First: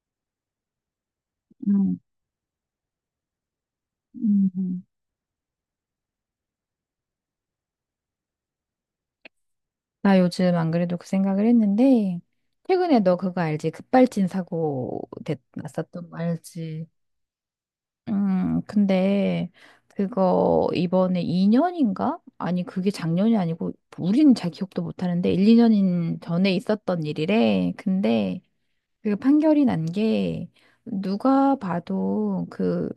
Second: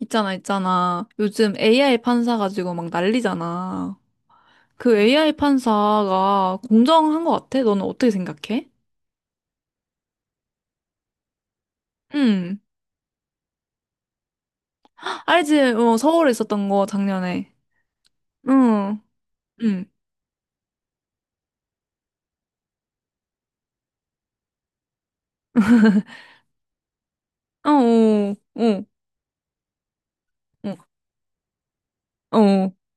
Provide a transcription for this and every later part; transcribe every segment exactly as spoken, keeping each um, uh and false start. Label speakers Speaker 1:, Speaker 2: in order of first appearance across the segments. Speaker 1: 있잖아, 있잖아. 요즘 에이아이
Speaker 2: 음,
Speaker 1: 판사 가지고 막 난리잖아.
Speaker 2: 음, 음.
Speaker 1: 그 에이아이 판사가 공정한 것 같아? 너는 어떻게 생각해?
Speaker 2: 나 요즘 안 그래도 그 생각을 했는데,
Speaker 1: 응.
Speaker 2: 최근에 너 그거 알지? 급발진 사고 됐,
Speaker 1: 알지? 어,
Speaker 2: 났었던 거
Speaker 1: 서울에 있었던 거
Speaker 2: 알지?
Speaker 1: 작년에.
Speaker 2: 음,
Speaker 1: 응.
Speaker 2: 근데
Speaker 1: 응.
Speaker 2: 그거 이번에 이 년인가? 아니, 그게 작년이 아니고, 우리는 잘 기억도 못 하는데, 일, 이 년 전에 있었던
Speaker 1: 어,
Speaker 2: 일이래.
Speaker 1: 어,
Speaker 2: 근데
Speaker 1: 어,
Speaker 2: 그 판결이 난 게
Speaker 1: 어,
Speaker 2: 누가 봐도
Speaker 1: 어,
Speaker 2: 그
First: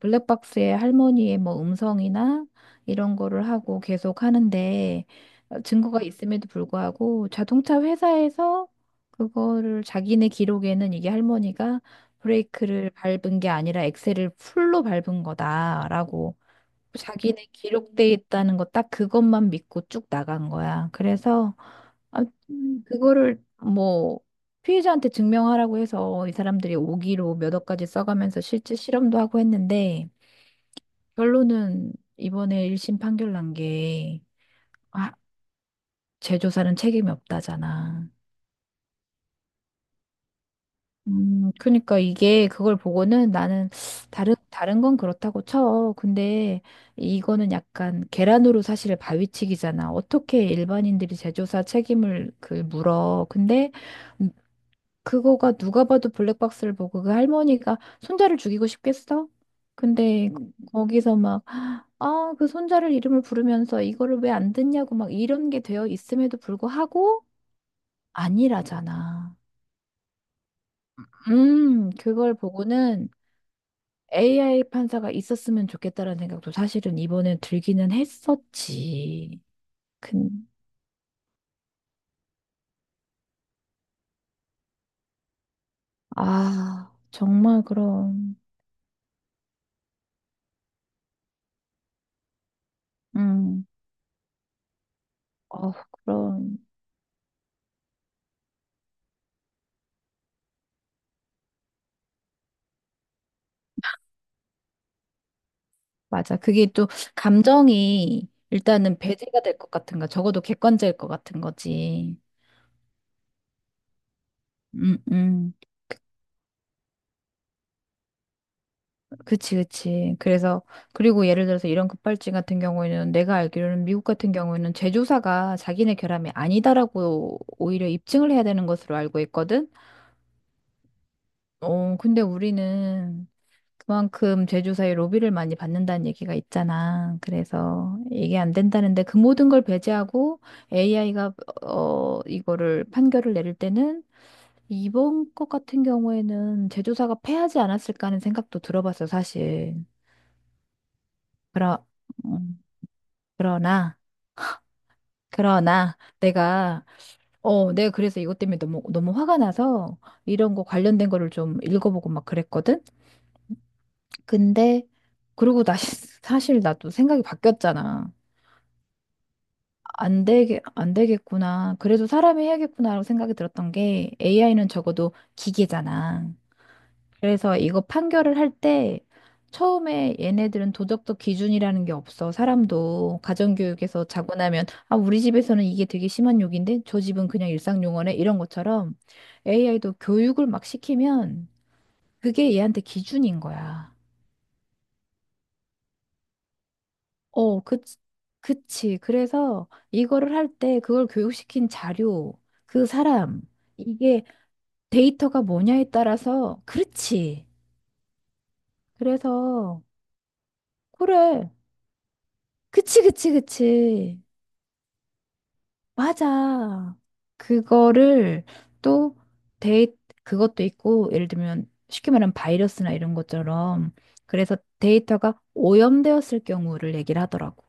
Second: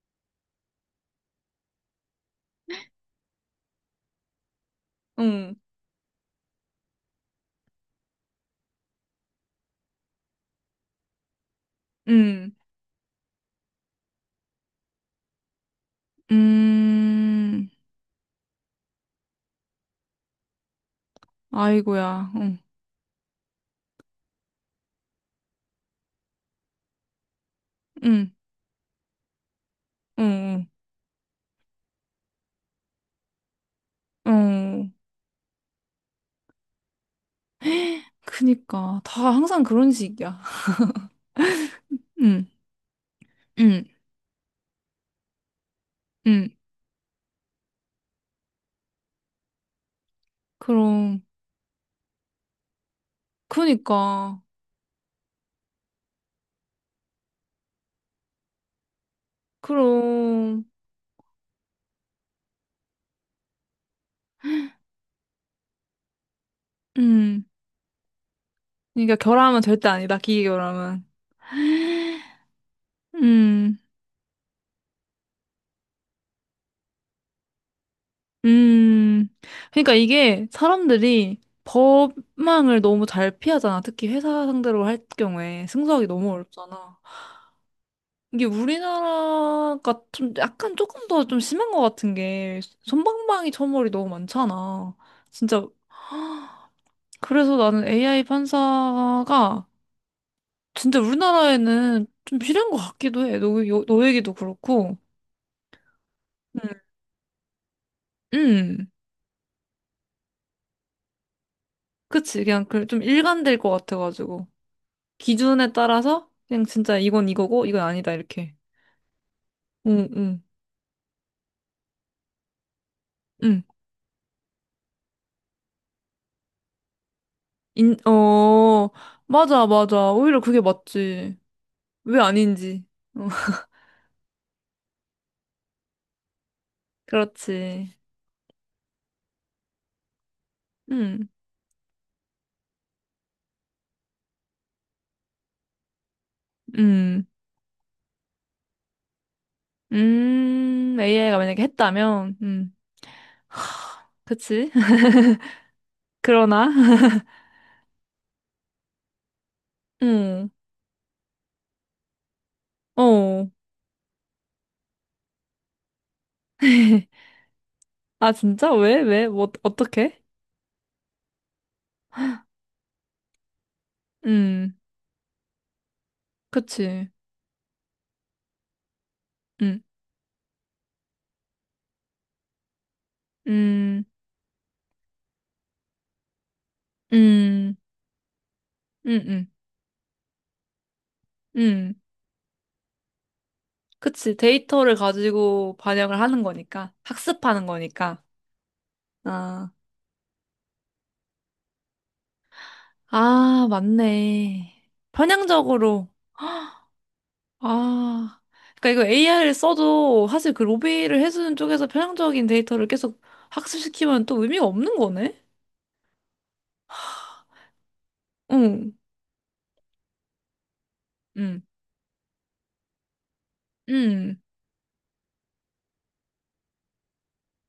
Speaker 2: 블랙박스의 할머니의 뭐 음성이나 이런 거를 하고 계속 하는데,
Speaker 1: 응,
Speaker 2: 증거가 있음에도 불구하고 자동차 회사에서 그거를, 자기네 기록에는 이게 할머니가
Speaker 1: 응,
Speaker 2: 브레이크를 밟은 게 아니라 엑셀을 풀로 밟은 거다라고 자기네
Speaker 1: 음,
Speaker 2: 기록돼 있다는 거 딱 그것만 믿고 쭉 나간 거야. 그래서 아,
Speaker 1: 아이고야, 응,
Speaker 2: 음, 그거를 뭐 피해자한테 증명하라고 해서 이 사람들이 오기로 몇 억까지
Speaker 1: 응,
Speaker 2: 써가면서 실제 실험도 하고 했는데,
Speaker 1: 응,
Speaker 2: 결론은 이번에 일 심 판결 난 게
Speaker 1: 응, 응.
Speaker 2: 아, 재조사는 책임이 없다잖아.
Speaker 1: 그니까, 다 항상 그런 식이야.
Speaker 2: 음, 그러니까
Speaker 1: 응,
Speaker 2: 이게 그걸 보고는 나는
Speaker 1: 응,
Speaker 2: 다른 다른 건 그렇다고 쳐.
Speaker 1: 응.
Speaker 2: 근데 이거는 약간 계란으로 사실 바위치기잖아. 어떻게 일반인들이
Speaker 1: 그럼,
Speaker 2: 제조사 책임을 그 물어. 근데 음,
Speaker 1: 그니까.
Speaker 2: 그거가 누가 봐도 블랙박스를 보고 그 할머니가 손자를 죽이고 싶겠어? 근데 거-
Speaker 1: 그럼,
Speaker 2: 거기서 막 아, 그 손자를 이름을 부르면서 이거를 왜 안 듣냐고 막 이런 게 되어 있음에도 불구하고
Speaker 1: 음. 그러니까
Speaker 2: 아니라잖아.
Speaker 1: 결함은 절대 아니다, 기계 결함은.
Speaker 2: 음, 그걸 보고는
Speaker 1: 음,
Speaker 2: 에이아이 판사가 있었으면 좋겠다라는 생각도 사실은 이번에 들기는
Speaker 1: 음.
Speaker 2: 했었지.
Speaker 1: 그러니까 이게
Speaker 2: 근,
Speaker 1: 사람들이 법망을 너무 잘 피하잖아. 특히 회사 상대로 할 경우에 승소하기 너무
Speaker 2: 아,
Speaker 1: 어렵잖아.
Speaker 2: 정말 그럼,
Speaker 1: 이게 우리나라가 좀 약간 조금 더 좀 심한 것 같은 게 손방망이
Speaker 2: 음,
Speaker 1: 처벌이 너무 많잖아. 진짜.
Speaker 2: 어, 그럼,
Speaker 1: 그래서 나는 에이아이 판사가 진짜 우리나라에는 좀 필요한 것 같기도 해. 너, 요- 너 얘기도 그렇고.
Speaker 2: 맞아. 그게 또 감정이
Speaker 1: 음,
Speaker 2: 일단은 배제가 될 것 같은 거, 적어도 객관적일 것 같은 거지.
Speaker 1: 그치. 그냥 그 좀 일관될 것 같아가지고.
Speaker 2: 음, 음.
Speaker 1: 기준에 따라서 그냥 진짜 이건 이거고 이건 아니다 이렇게.
Speaker 2: 그치,
Speaker 1: 응,
Speaker 2: 그치.
Speaker 1: 응,
Speaker 2: 그래서, 그리고 예를 들어서 이런 급발진 같은 경우에는 내가
Speaker 1: 응.
Speaker 2: 알기로는 미국 같은 경우에는 제조사가 자기네 결함이 아니다라고 오히려
Speaker 1: 인,
Speaker 2: 입증을 해야 되는
Speaker 1: 어,
Speaker 2: 것으로 알고
Speaker 1: 맞아,
Speaker 2: 있거든.
Speaker 1: 맞아. 오히려 그게 맞지.
Speaker 2: 어,
Speaker 1: 왜
Speaker 2: 근데
Speaker 1: 아닌지. 어,
Speaker 2: 우리는 그만큼 제조사의 로비를 많이 받는다는 얘기가 있잖아.
Speaker 1: 그렇지.
Speaker 2: 그래서 이게 안 된다는데, 그 모든 걸 배제하고
Speaker 1: 응,
Speaker 2: 에이아이가 어, 이거를 판결을 내릴 때는, 이번 것 같은 경우에는 제조사가
Speaker 1: 응.
Speaker 2: 패하지 않았을까 하는 생각도 들어봤어, 사실.
Speaker 1: 음, 에이아이가 만약에
Speaker 2: 그러,
Speaker 1: 했다면,
Speaker 2: 음,
Speaker 1: 음,
Speaker 2: 그러나,
Speaker 1: 그치.
Speaker 2: 그러나
Speaker 1: 그러나,
Speaker 2: 내가, 어, 내가 그래서 이것 때문에 너무, 너무 화가 나서
Speaker 1: 응,
Speaker 2: 이런 거 관련된 거를 좀 읽어보고 막 그랬거든?
Speaker 1: 어.
Speaker 2: 근데 그리고 나 사실 나도 생각이 바뀌었잖아.
Speaker 1: 아, 진짜? 왜? 왜? 뭐, 어떻게?
Speaker 2: 안 되게 안 되겠구나. 그래도 사람이 해야겠구나라고 생각이 들었던 게, 에이아이는
Speaker 1: 음,
Speaker 2: 적어도 기계잖아.
Speaker 1: 그치.
Speaker 2: 그래서 이거 판결을 할 때,
Speaker 1: 음,
Speaker 2: 처음에 얘네들은 도덕적 기준이라는 게 없어. 사람도 가정교육에서
Speaker 1: 음.
Speaker 2: 자고 나면 아 우리 집에서는 이게 되게 심한 욕인데 저 집은 그냥
Speaker 1: 음,
Speaker 2: 일상 용어네 이런 것처럼,
Speaker 1: 응, 응,
Speaker 2: 에이아이도 교육을 막 시키면
Speaker 1: 응.
Speaker 2: 그게 얘한테 기준인 거야.
Speaker 1: 그치. 데이터를 가지고 반영을 하는 거니까.
Speaker 2: 어,
Speaker 1: 학습하는
Speaker 2: 그,
Speaker 1: 거니까.
Speaker 2: 그치. 그래서
Speaker 1: 아,
Speaker 2: 이거를 할 때 그걸 교육시킨 자료, 그 사람,
Speaker 1: 아,
Speaker 2: 이게
Speaker 1: 맞네.
Speaker 2: 데이터가 뭐냐에
Speaker 1: 편향적으로.
Speaker 2: 따라서, 그렇지.
Speaker 1: 아, 그러니까 이거 에이아이를
Speaker 2: 그래서,
Speaker 1: 써도 사실 그 로비를
Speaker 2: 그래.
Speaker 1: 해주는 쪽에서 편향적인 데이터를
Speaker 2: 그치,
Speaker 1: 계속
Speaker 2: 그치, 그치.
Speaker 1: 학습시키면 또 의미가 없는 거네?
Speaker 2: 맞아. 그거를
Speaker 1: 응,
Speaker 2: 또 데이, 그것도 있고, 예를
Speaker 1: 응,
Speaker 2: 들면 쉽게 말하면 바이러스나 이런 것처럼,
Speaker 1: 응.
Speaker 2: 그래서 데이터가 오염되었을 경우를 얘기를 하더라고.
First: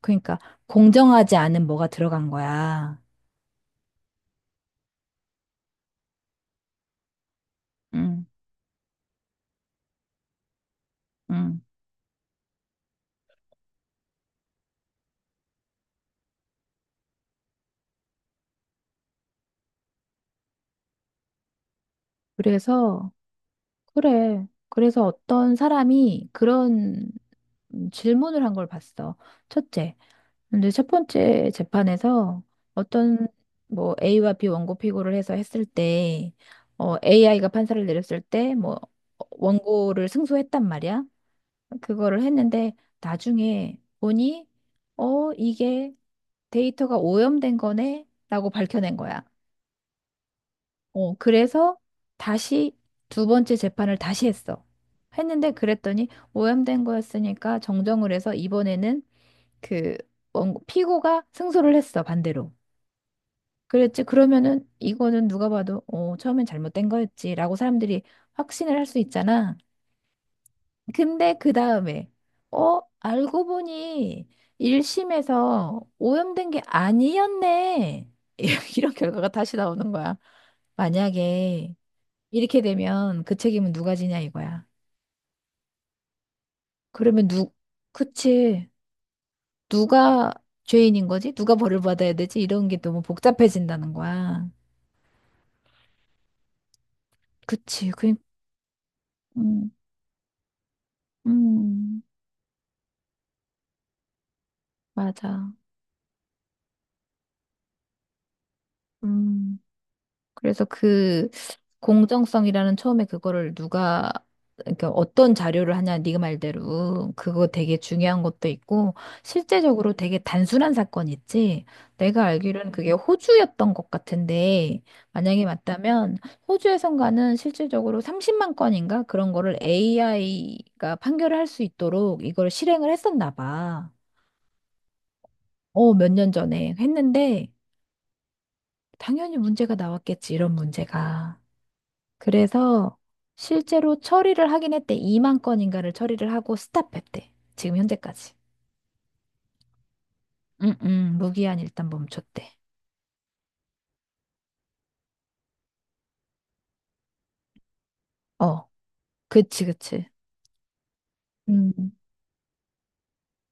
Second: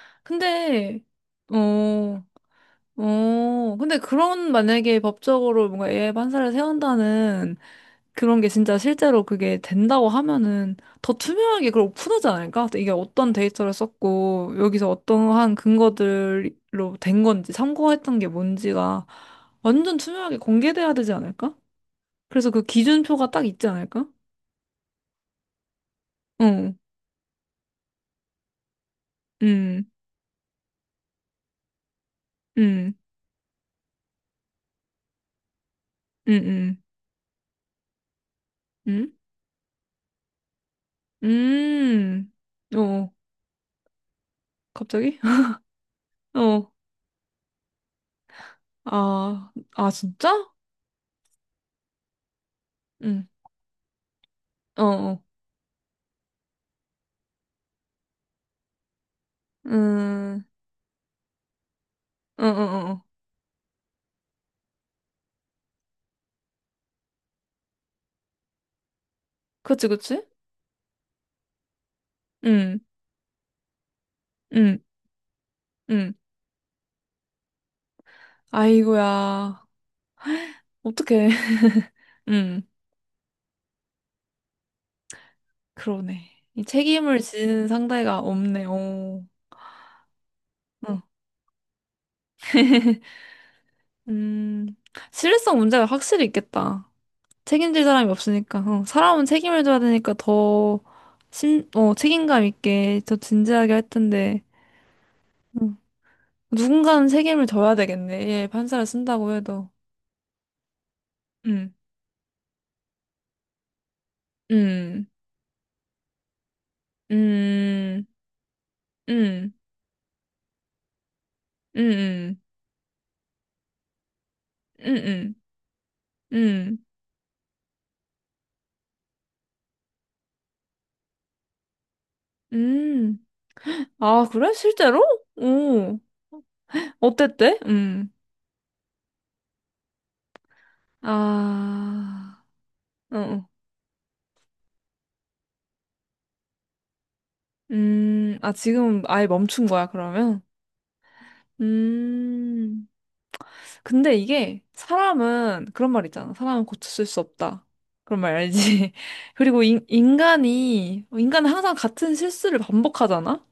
Speaker 2: 그러니까
Speaker 1: 근데,
Speaker 2: 공정하지 않은 뭐가
Speaker 1: 어,
Speaker 2: 들어간 거야.
Speaker 1: 어, 근데 그런 만약에 법적으로 뭔가 에이아이 판사를 세운다는
Speaker 2: 음.
Speaker 1: 그런 게 진짜 실제로 그게 된다고 하면은 더
Speaker 2: 음.
Speaker 1: 투명하게 그걸 오픈하지 않을까? 이게 어떤 데이터를 썼고 여기서 어떠한 근거들로 된 건지 참고했던 게 뭔지가 완전 투명하게 공개돼야 되지 않을까? 그래서 그
Speaker 2: 그래서,
Speaker 1: 기준표가 딱 있지 않을까?
Speaker 2: 그래. 그래서 어떤 사람이
Speaker 1: 어, 음,
Speaker 2: 그런 음, 질문을 한 걸 봤어.
Speaker 1: 음,
Speaker 2: 첫째. 근데 첫 번째 재판에서
Speaker 1: 음,
Speaker 2: 어떤 뭐 A와 B 원고 피고를 해서 했을 때,
Speaker 1: 음,
Speaker 2: 어, 에이아이가 판사를 내렸을 때, 뭐,
Speaker 1: 음,
Speaker 2: 원고를 승소했단 말이야. 그거를 했는데,
Speaker 1: 음, 어,
Speaker 2: 나중에 보니,
Speaker 1: 갑자기?
Speaker 2: 어, 이게
Speaker 1: 어,
Speaker 2: 데이터가 오염된 거네? 라고 밝혀낸 거야.
Speaker 1: 아, 아, 진짜?
Speaker 2: 어, 그래서 다시
Speaker 1: 응,
Speaker 2: 두 번째 재판을 다시 했어.
Speaker 1: 어, 어,
Speaker 2: 했는데 그랬더니 오염된 거였으니까 정정을 해서 이번에는 그
Speaker 1: 음,
Speaker 2: 원- 피고가 승소를 했어,
Speaker 1: 어, 어,
Speaker 2: 반대로.
Speaker 1: 어, 어.
Speaker 2: 그랬지. 그러면은 이거는 누가 봐도 어, 처음엔 잘못된 거였지라고 사람들이 확신을 할 수 있잖아.
Speaker 1: 그치, 그치?
Speaker 2: 근데 그 다음에
Speaker 1: 응,
Speaker 2: 어, 알고 보니
Speaker 1: 응,
Speaker 2: 일 심에서
Speaker 1: 응.
Speaker 2: 오염된 게 아니었네. 이런 결과가
Speaker 1: 아이고야.
Speaker 2: 다시 나오는 거야.
Speaker 1: 어떡해.
Speaker 2: 만약에 이렇게
Speaker 1: 응,
Speaker 2: 되면 그 책임은 누가 지냐 이거야.
Speaker 1: 그러네. 이 책임을
Speaker 2: 그러면 누,
Speaker 1: 지는 상대가 없네.
Speaker 2: 그치.
Speaker 1: 오.
Speaker 2: 누가
Speaker 1: 응.
Speaker 2: 죄인인 거지? 누가 벌을 받아야 되지? 이런 게 너무 복잡해진다는 거야.
Speaker 1: 음, 신뢰성 문제가 확실히 있겠다. 책임질
Speaker 2: 그치.
Speaker 1: 사람이
Speaker 2: 그,
Speaker 1: 없으니까. 어, 사람은 책임을
Speaker 2: 음,
Speaker 1: 져야 되니까 더 심, 어,
Speaker 2: 음,
Speaker 1: 책임감 있게 더 진지하게 할 텐데.
Speaker 2: 맞아.
Speaker 1: 응. 누군가는 책임을 져야 되겠네. 예, 판사를 쓴다고
Speaker 2: 음,
Speaker 1: 해도.
Speaker 2: 그래서 그,
Speaker 1: 음,
Speaker 2: 공정성이라는, 처음에 그거를 누가, 그러니까
Speaker 1: 음,
Speaker 2: 어떤 자료를 하냐, 네가 말대로 그거 되게
Speaker 1: 음,
Speaker 2: 중요한 것도 있고,
Speaker 1: 음,
Speaker 2: 실제적으로 되게 단순한 사건 있지. 내가
Speaker 1: 음,
Speaker 2: 알기로는 그게 호주였던 것 같은데,
Speaker 1: 음, 음,
Speaker 2: 만약에 맞다면,
Speaker 1: 음, 음.
Speaker 2: 호주에선가는 실질적으로 삼십만 건인가 그런 거를 에이아이가 판결을 할 수 있도록 이걸 실행을
Speaker 1: 음.
Speaker 2: 했었나 봐.
Speaker 1: 아, 그래? 실제로?
Speaker 2: 어,
Speaker 1: 오,
Speaker 2: 몇 년 전에 했는데
Speaker 1: 어땠대? 음.
Speaker 2: 당연히 문제가 나왔겠지, 이런 문제가.
Speaker 1: 아,
Speaker 2: 그래서
Speaker 1: 어, 어.
Speaker 2: 실제로 처리를 하긴 했대. 이만 건인가를 처리를 하고 스탑했대. 지금 현재까지.
Speaker 1: 음, 아, 지금 아예 멈춘 거야, 그러면?
Speaker 2: 응, 응, 무기한 일단 멈췄대.
Speaker 1: 음. 근데 이게 사람은 그런 말 있잖아. 사람은 고칠 수 없다. 그런 말
Speaker 2: 어,
Speaker 1: 알지? 그리고
Speaker 2: 그치,
Speaker 1: 인,
Speaker 2: 그치.
Speaker 1: 인간이, 인간은 항상
Speaker 2: 음,
Speaker 1: 같은 실수를 반복하잖아?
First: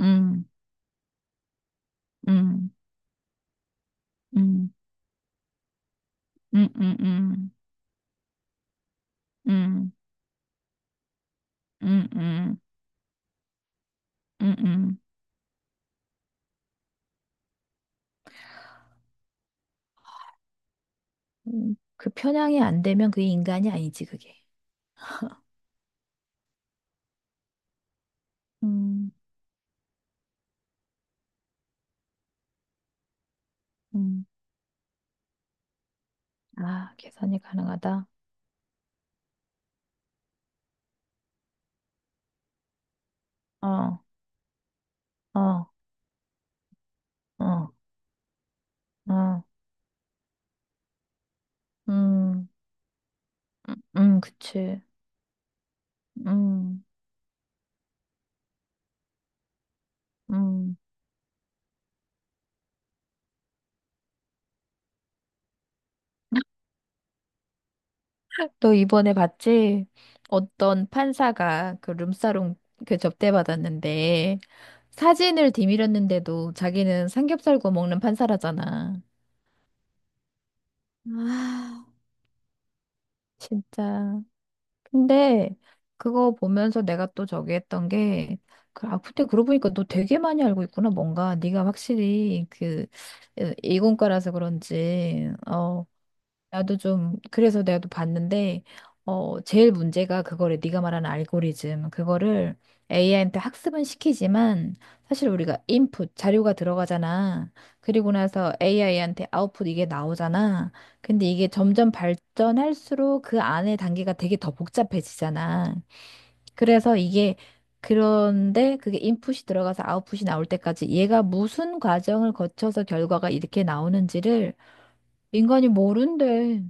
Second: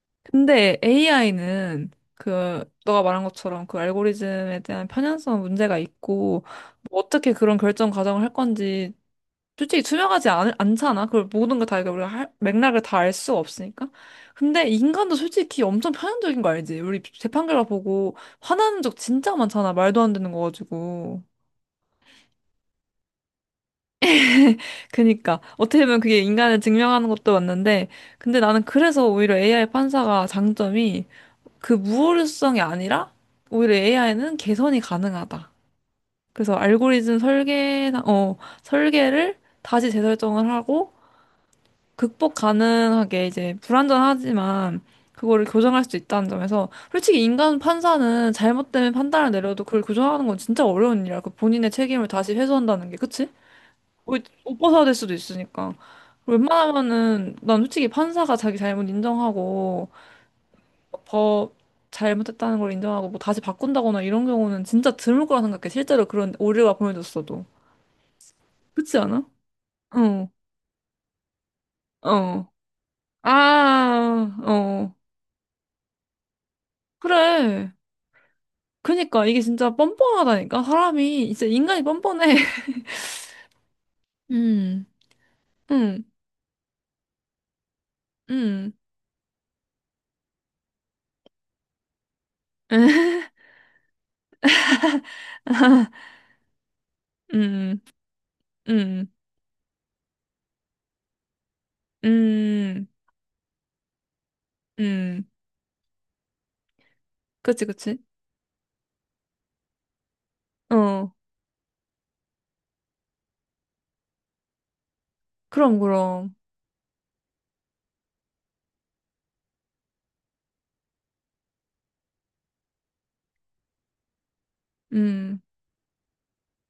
Speaker 2: 음,
Speaker 1: 근데 에이아이는 그,
Speaker 2: 음,
Speaker 1: 너가 말한 것처럼 그 알고리즘에
Speaker 2: 음,
Speaker 1: 대한 편향성 문제가 있고,
Speaker 2: 음, 음,
Speaker 1: 뭐 어떻게
Speaker 2: 음,
Speaker 1: 그런 결정 과정을 할 건지 솔직히
Speaker 2: 음,
Speaker 1: 투명하지 않, 않잖아. 그걸 모든 걸 다, 이거 우리가
Speaker 2: 음,
Speaker 1: 할-
Speaker 2: 음,
Speaker 1: 맥락을 다 알 수 없으니까.
Speaker 2: 음,
Speaker 1: 근데
Speaker 2: 음.
Speaker 1: 인간도 솔직히 엄청 편향적인 거 알지? 우리 재판결과 보고 화나는 적 진짜 많잖아. 말도 안 되는 거 가지고.
Speaker 2: 음, 그 편향이 안 되면 그게 인간이 아니지, 그게.
Speaker 1: 그니까. 어떻게 보면 그게 인간을 증명하는 것도 맞는데, 근데 나는 그래서
Speaker 2: 음,
Speaker 1: 오히려 에이아이 판사가 장점이 그 무오류성이 아니라 오히려
Speaker 2: 음.
Speaker 1: 에이아이는 개선이 가능하다. 그래서
Speaker 2: 아,
Speaker 1: 알고리즘
Speaker 2: 계산이
Speaker 1: 설계나,
Speaker 2: 가능하다.
Speaker 1: 어, 설계를 다시 재설정을 하고, 극복 가능하게 이제
Speaker 2: 어,
Speaker 1: 불완전하지만 그거를
Speaker 2: 어,
Speaker 1: 교정할 수 있다는 점에서 솔직히 인간
Speaker 2: 어,
Speaker 1: 판사는 잘못 때문에 판단을
Speaker 2: 어,
Speaker 1: 내려도 그걸 교정하는 건 진짜 어려운 일이야. 그 본인의 책임을 다시
Speaker 2: 음,
Speaker 1: 회수한다는 게 그치?
Speaker 2: 음, 음,
Speaker 1: 옷, 옷
Speaker 2: 그치.
Speaker 1: 벗어야 될 수도 있으니까.
Speaker 2: 음,
Speaker 1: 웬만하면은 난 솔직히 판사가 자기 잘못 인정하고
Speaker 2: 음.
Speaker 1: 법 잘못했다는 걸 인정하고 뭐 다시 바꾼다거나 이런 경우는 진짜 드물 거라 생각해. 실제로 그런 오류가 보여졌어도.
Speaker 2: 너
Speaker 1: 그렇지
Speaker 2: 이번에
Speaker 1: 않아?
Speaker 2: 봤지?
Speaker 1: 어,
Speaker 2: 어떤 판사가 그
Speaker 1: 어.
Speaker 2: 룸사롱 그
Speaker 1: 아,
Speaker 2: 접대받았는데
Speaker 1: 어.
Speaker 2: 사진을 뒤밀었는데도 자기는 삼겹살
Speaker 1: 그래.
Speaker 2: 구워 먹는 판사라잖아.
Speaker 1: 그니까 이게 진짜 뻔뻔하다니까 사람이 진짜 인간이
Speaker 2: 아,
Speaker 1: 뻔뻔해.
Speaker 2: 진짜.
Speaker 1: 음,
Speaker 2: 근데
Speaker 1: 음,
Speaker 2: 그거 보면서 내가 또 저기 했던 게,
Speaker 1: 음,
Speaker 2: 그- 아, 근데 그러고 보니까 너 되게 많이 알고 있구나. 뭔가 네가 확실히 그 이공과라서 그런지, 어 나도 좀 그래서 가
Speaker 1: 음,
Speaker 2: 도 봤는데,
Speaker 1: 음,
Speaker 2: 어 제일 문제가 그거를 네가 말하는 알고리즘, 그거를
Speaker 1: 음,
Speaker 2: 에이아이한테 학습은 시키지만,
Speaker 1: 음.
Speaker 2: 사실 우리가 인풋 자료가 들어가잖아.
Speaker 1: 그치, 그치.
Speaker 2: 그리고 나서 에이아이한테 아웃풋 이게 나오잖아.
Speaker 1: 어,
Speaker 2: 근데 이게 점점 발전할수록 그 안에 단계가 되게 더 복잡해지잖아.
Speaker 1: 그럼, 그럼.
Speaker 2: 그래서 이게, 그런데 그게 인풋이 들어가서 아웃풋이 나올 때까지 얘가 무슨 과정을 거쳐서 결과가 이렇게 나오는지를
Speaker 1: 음,
Speaker 2: 인간이 모른대.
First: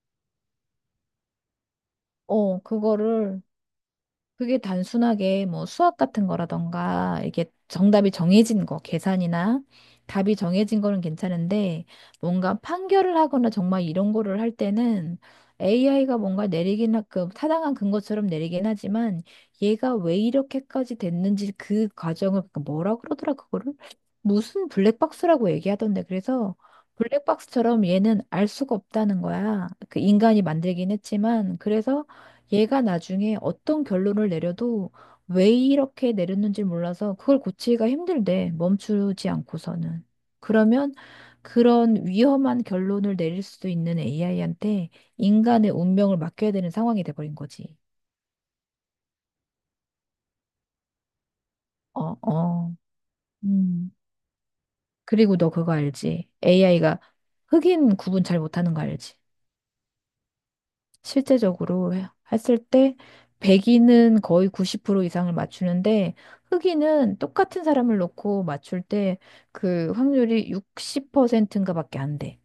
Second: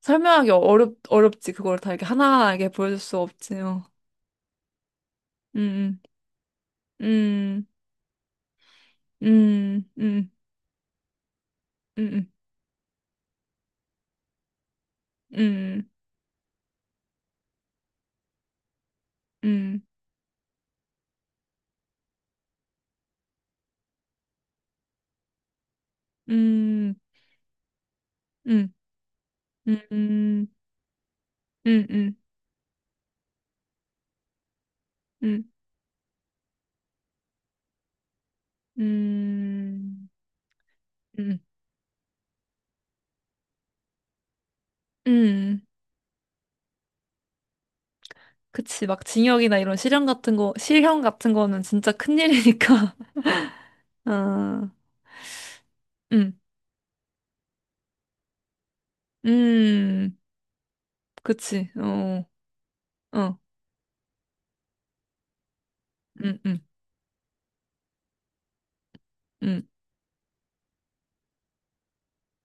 Speaker 1: 설명하기 어렵, 어렵지. 그걸 다 이렇게 하나하나
Speaker 2: 어,
Speaker 1: 이렇게 보여줄 수
Speaker 2: 그거를,
Speaker 1: 없지. 어.
Speaker 2: 그게 단순하게 뭐 수학
Speaker 1: 음,
Speaker 2: 같은 거라던가, 이게
Speaker 1: 음,
Speaker 2: 정답이 정해진 거, 계산이나
Speaker 1: 음, 음,
Speaker 2: 답이 정해진 거는 괜찮은데,
Speaker 1: 음,
Speaker 2: 뭔가 판결을 하거나 정말 이런 거를 할 때는
Speaker 1: 음,
Speaker 2: 에이아이가 뭔가 내리긴, 하- 그 타당한 근거처럼 내리긴 하지만,
Speaker 1: 음,
Speaker 2: 얘가 왜 이렇게까지 됐는지 그 과정을, 그 뭐라 그러더라, 그거를? 무슨 블랙박스라고 얘기하던데, 그래서,
Speaker 1: 음,
Speaker 2: 블랙박스처럼 얘는 알
Speaker 1: 음,
Speaker 2: 수가 없다는 거야.
Speaker 1: 음,
Speaker 2: 그 인간이
Speaker 1: 음,
Speaker 2: 만들긴 했지만,
Speaker 1: 음,
Speaker 2: 그래서
Speaker 1: 음,
Speaker 2: 얘가 나중에 어떤 결론을 내려도
Speaker 1: 음,
Speaker 2: 왜 이렇게 내렸는지 몰라서 그걸 고치기가 힘들대. 멈추지 않고서는.
Speaker 1: 음,
Speaker 2: 그러면
Speaker 1: 음, 음,
Speaker 2: 그런 위험한 결론을 내릴 수도 있는 에이아이한테
Speaker 1: 음,
Speaker 2: 인간의 운명을 맡겨야 되는 상황이 돼버린 거지.
Speaker 1: 그치, 막 징역이나 이런 실형 같은 거, 실형 같은 거는 진짜
Speaker 2: 어, 어.
Speaker 1: 큰일이니까.
Speaker 2: 음.
Speaker 1: 아,
Speaker 2: 그리고 너 그거 알지?
Speaker 1: 음,
Speaker 2: 에이아이가 흑인 구분 잘 못하는 거 알지?
Speaker 1: 음, 그치,
Speaker 2: 실제적으로 해-
Speaker 1: 어,
Speaker 2: 했을 때
Speaker 1: 어,
Speaker 2: 백인은 거의 구십 프로 이상을 맞추는데,
Speaker 1: 음, 음,
Speaker 2: 흑인은 똑같은 사람을 놓고 맞출 때
Speaker 1: 음.
Speaker 2: 그 확률이 육십 퍼센트인가 밖에 안 돼.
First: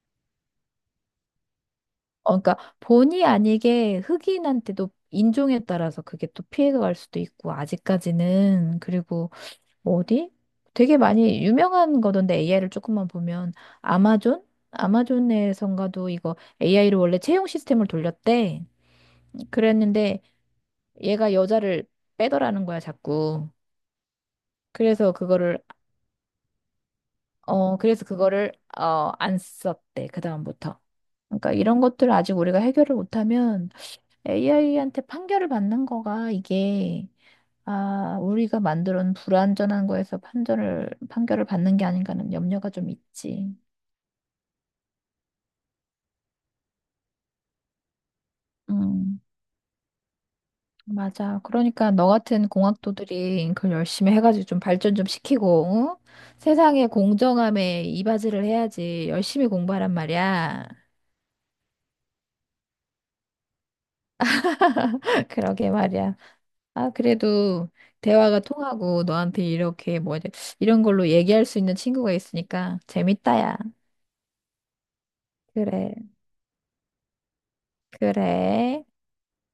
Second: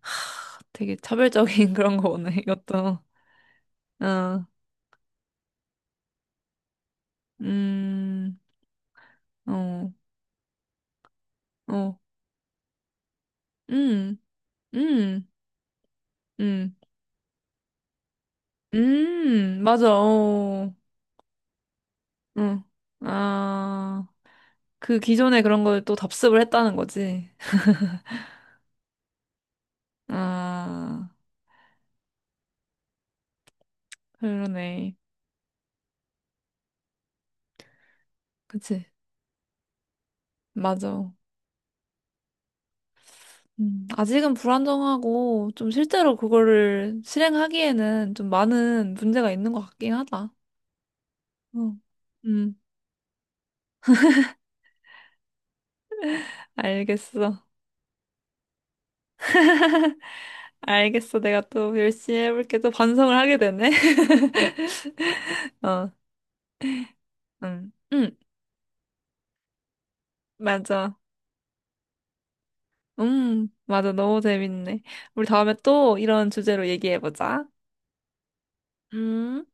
Speaker 1: 하, 되게 차별적인 그런 거 오네,
Speaker 2: 어, 그러니까
Speaker 1: 이것도.
Speaker 2: 본의 아니게
Speaker 1: 어,
Speaker 2: 흑인한테도 인종에 따라서 그게 또 피해가 갈 수도 있고,
Speaker 1: 음,
Speaker 2: 아직까지는. 그리고
Speaker 1: 어,
Speaker 2: 뭐 어디? 되게 많이
Speaker 1: 어,
Speaker 2: 유명한 거던데 에이아이를 조금만 보면,
Speaker 1: 음,
Speaker 2: 아마존?
Speaker 1: 음,
Speaker 2: 아마존에선가도 이거
Speaker 1: 음,
Speaker 2: 에이아이로 원래 채용 시스템을 돌렸대.
Speaker 1: 음, 맞아,
Speaker 2: 그랬는데
Speaker 1: 어,
Speaker 2: 얘가 여자를
Speaker 1: 응.
Speaker 2: 빼더라는 거야, 자꾸.
Speaker 1: 아, 그
Speaker 2: 그래서
Speaker 1: 기존에
Speaker 2: 그거를,
Speaker 1: 그런 걸 또 답습을 했다는 거지.
Speaker 2: 어, 그래서 그거를, 어, 안 썼대, 그다음부터.
Speaker 1: 아,
Speaker 2: 그러니까 이런 것들을 아직 우리가 해결을 못하면
Speaker 1: 그러네.
Speaker 2: 에이아이한테 판결을 받는 거가 이게, 아, 우리가
Speaker 1: 그치,
Speaker 2: 만들어 놓은 불완전한 거에서 판결을,
Speaker 1: 맞아.
Speaker 2: 판결을 받는 게 아닌가 하는 염려가 좀 있지.
Speaker 1: 음, 아직은 불안정하고 좀 실제로 그거를 실행하기에는 좀 많은
Speaker 2: 음.
Speaker 1: 문제가 있는 것 같긴 하다.
Speaker 2: 맞아.
Speaker 1: 어.
Speaker 2: 그러니까 너 같은
Speaker 1: 음,
Speaker 2: 공학도들이 그걸 열심히 해가지고 좀 발전 좀 시키고, 응? 세상의
Speaker 1: 알겠어.
Speaker 2: 공정함에 이바지를 해야지. 열심히 공부하란 말이야.
Speaker 1: 알겠어. 내가 또 열심히 해볼게. 또 반성을 하게 되네.
Speaker 2: 그러게
Speaker 1: 어,
Speaker 2: 말이야. 아, 그래도
Speaker 1: 음, 음,
Speaker 2: 대화가 통하고 너한테 이렇게 뭐 이제 이런
Speaker 1: 맞아.
Speaker 2: 걸로 얘기할 수 있는 친구가 있으니까
Speaker 1: 음,
Speaker 2: 재밌다야.
Speaker 1: 맞아. 너무 재밌네. 우리 다음에
Speaker 2: 그래,
Speaker 1: 또 이런 주제로 얘기해보자.
Speaker 2: 그래.
Speaker 1: 음.